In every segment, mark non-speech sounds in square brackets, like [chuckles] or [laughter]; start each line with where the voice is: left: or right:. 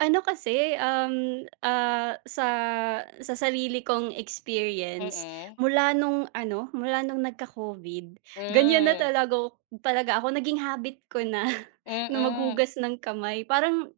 right: Ano kasi, um, ah, sa, sa sarili kong experience,
left: Mm.
right: mula nung ano mula nung nagka-COVID, ganiyan na
left: Hmm.
right: talaga ak talaga ako naging habit ko na, [chuckles] na
left: Mm.
right: mag-hugas ng kamay parang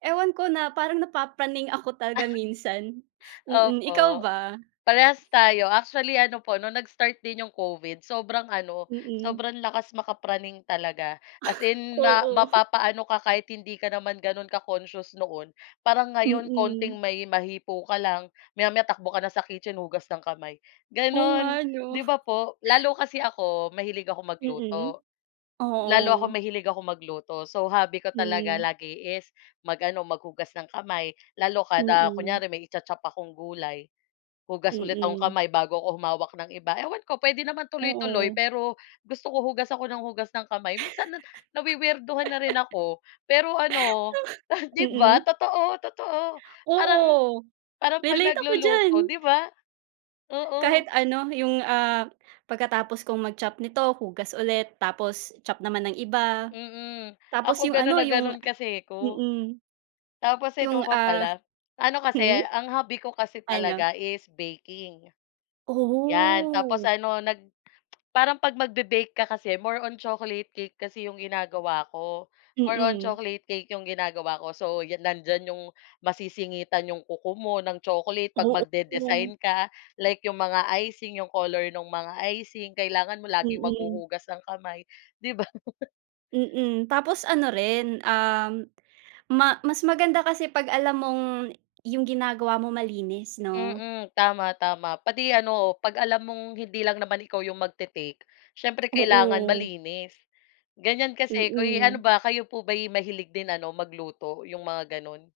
right: ewan ko na parang na-papraning ako talaga minsan,
left: [chuckles]
right: mm, ikaw
left: Opo.
right: ba?
left: Parehas tayo, actually ano po no'ng nag-start din 'yong COVID sobrang ano,
right: Mm.
left: sobrang lakas maka-praning talaga, as
right: [chuckles]
left: in ma
right: Oo. [chuckles]
left: mapapa-ano ka kahit hindi ka naman gano'n ka-conscious noon, parang ngayon
right: Mm.
left: konting may mahipo ka lang, maya-maya takbo ka na sa kitchen, hugas ng kamay
right: Oo
left: gano'n,
right: nga 'no?
left: 'di ba
right: [chuckles]
left: po? Lalo kasi ako, mahilig akong
right: Mm.
left: magluto. Lalo akong
right: Oo.
left: mahilig akong magluto, so hobby ko talaga
right: Hmm.
left: lagi is mag-ano mag-hugas ng kamay, lalo kada
right: Mm.
left: kunyari may i-cha-chop akong gulay, hugas ulit akong
right: Mm.
left: kamay bago ako humawak ng iba, ewan ko puwede naman tuloy-tuloy
right: Oo.
left: pero, gusto ko hugas ako ng hugas ng kamay, minsan nawi-weirdohan na rin ako pero ano
right: [laughs]
left: [chuckles] 'di ba,
right: Mm.
left: totoo, totoo, parang
right: Oo.
left: parang 'pag
right: Relate ako diyan.
left: nagluluto 'di ba?
right: Kahit
left: Oo.
right: ano yung, ah, pagkatapos kong mag-chop nito, hugas ulit, tapos chop naman ng iba,
left: Mm,
right: tapos
left: ako
right: yung
left: ganun
right: ano,
left: na
right: yung
left: ganun kasi ko.
right: mm.
left: Tapos eto
right: Yung,
left: pa
right: ah
left: pala, ano kasi,
right: hmm?
left: ang hobby ko kasi
right: Ano?
left: talaga is baking, 'yan, tapos
right: Oh.
left: ano nag parang 'pag mag-be-bake ka kasi more on chocolate cake kasi 'yong ginagawa ko, more on
right: Mm.
left: chocolate cake 'yong ginagawa ko so, nandiyan 'yong masisingitan 'yong kuko mo ng chocolate 'pag
right: Oo.
left: magde-design ka, like 'yong mga icing, 'yong color ng mga icing, kailangan mo laging
right: Mm.
left: maghuhugas ng kamay, 'di ba? [laughs]
right: Mm, tapos ano rin, um, ma mas maganda kasi pag alam mong, yung ginagawa mo malinis no?
left: Mm, tama, tama, pati ano, 'pag alam mong hindi lang naman ikaw 'yong magte-take, siyempre kailangan
right: Oo.
left: malinis, ganiyan kasi 'ko eh, ano
right: Mm.
left: ba kayo po ba mahilig din ano magluto 'yong mga gano'n?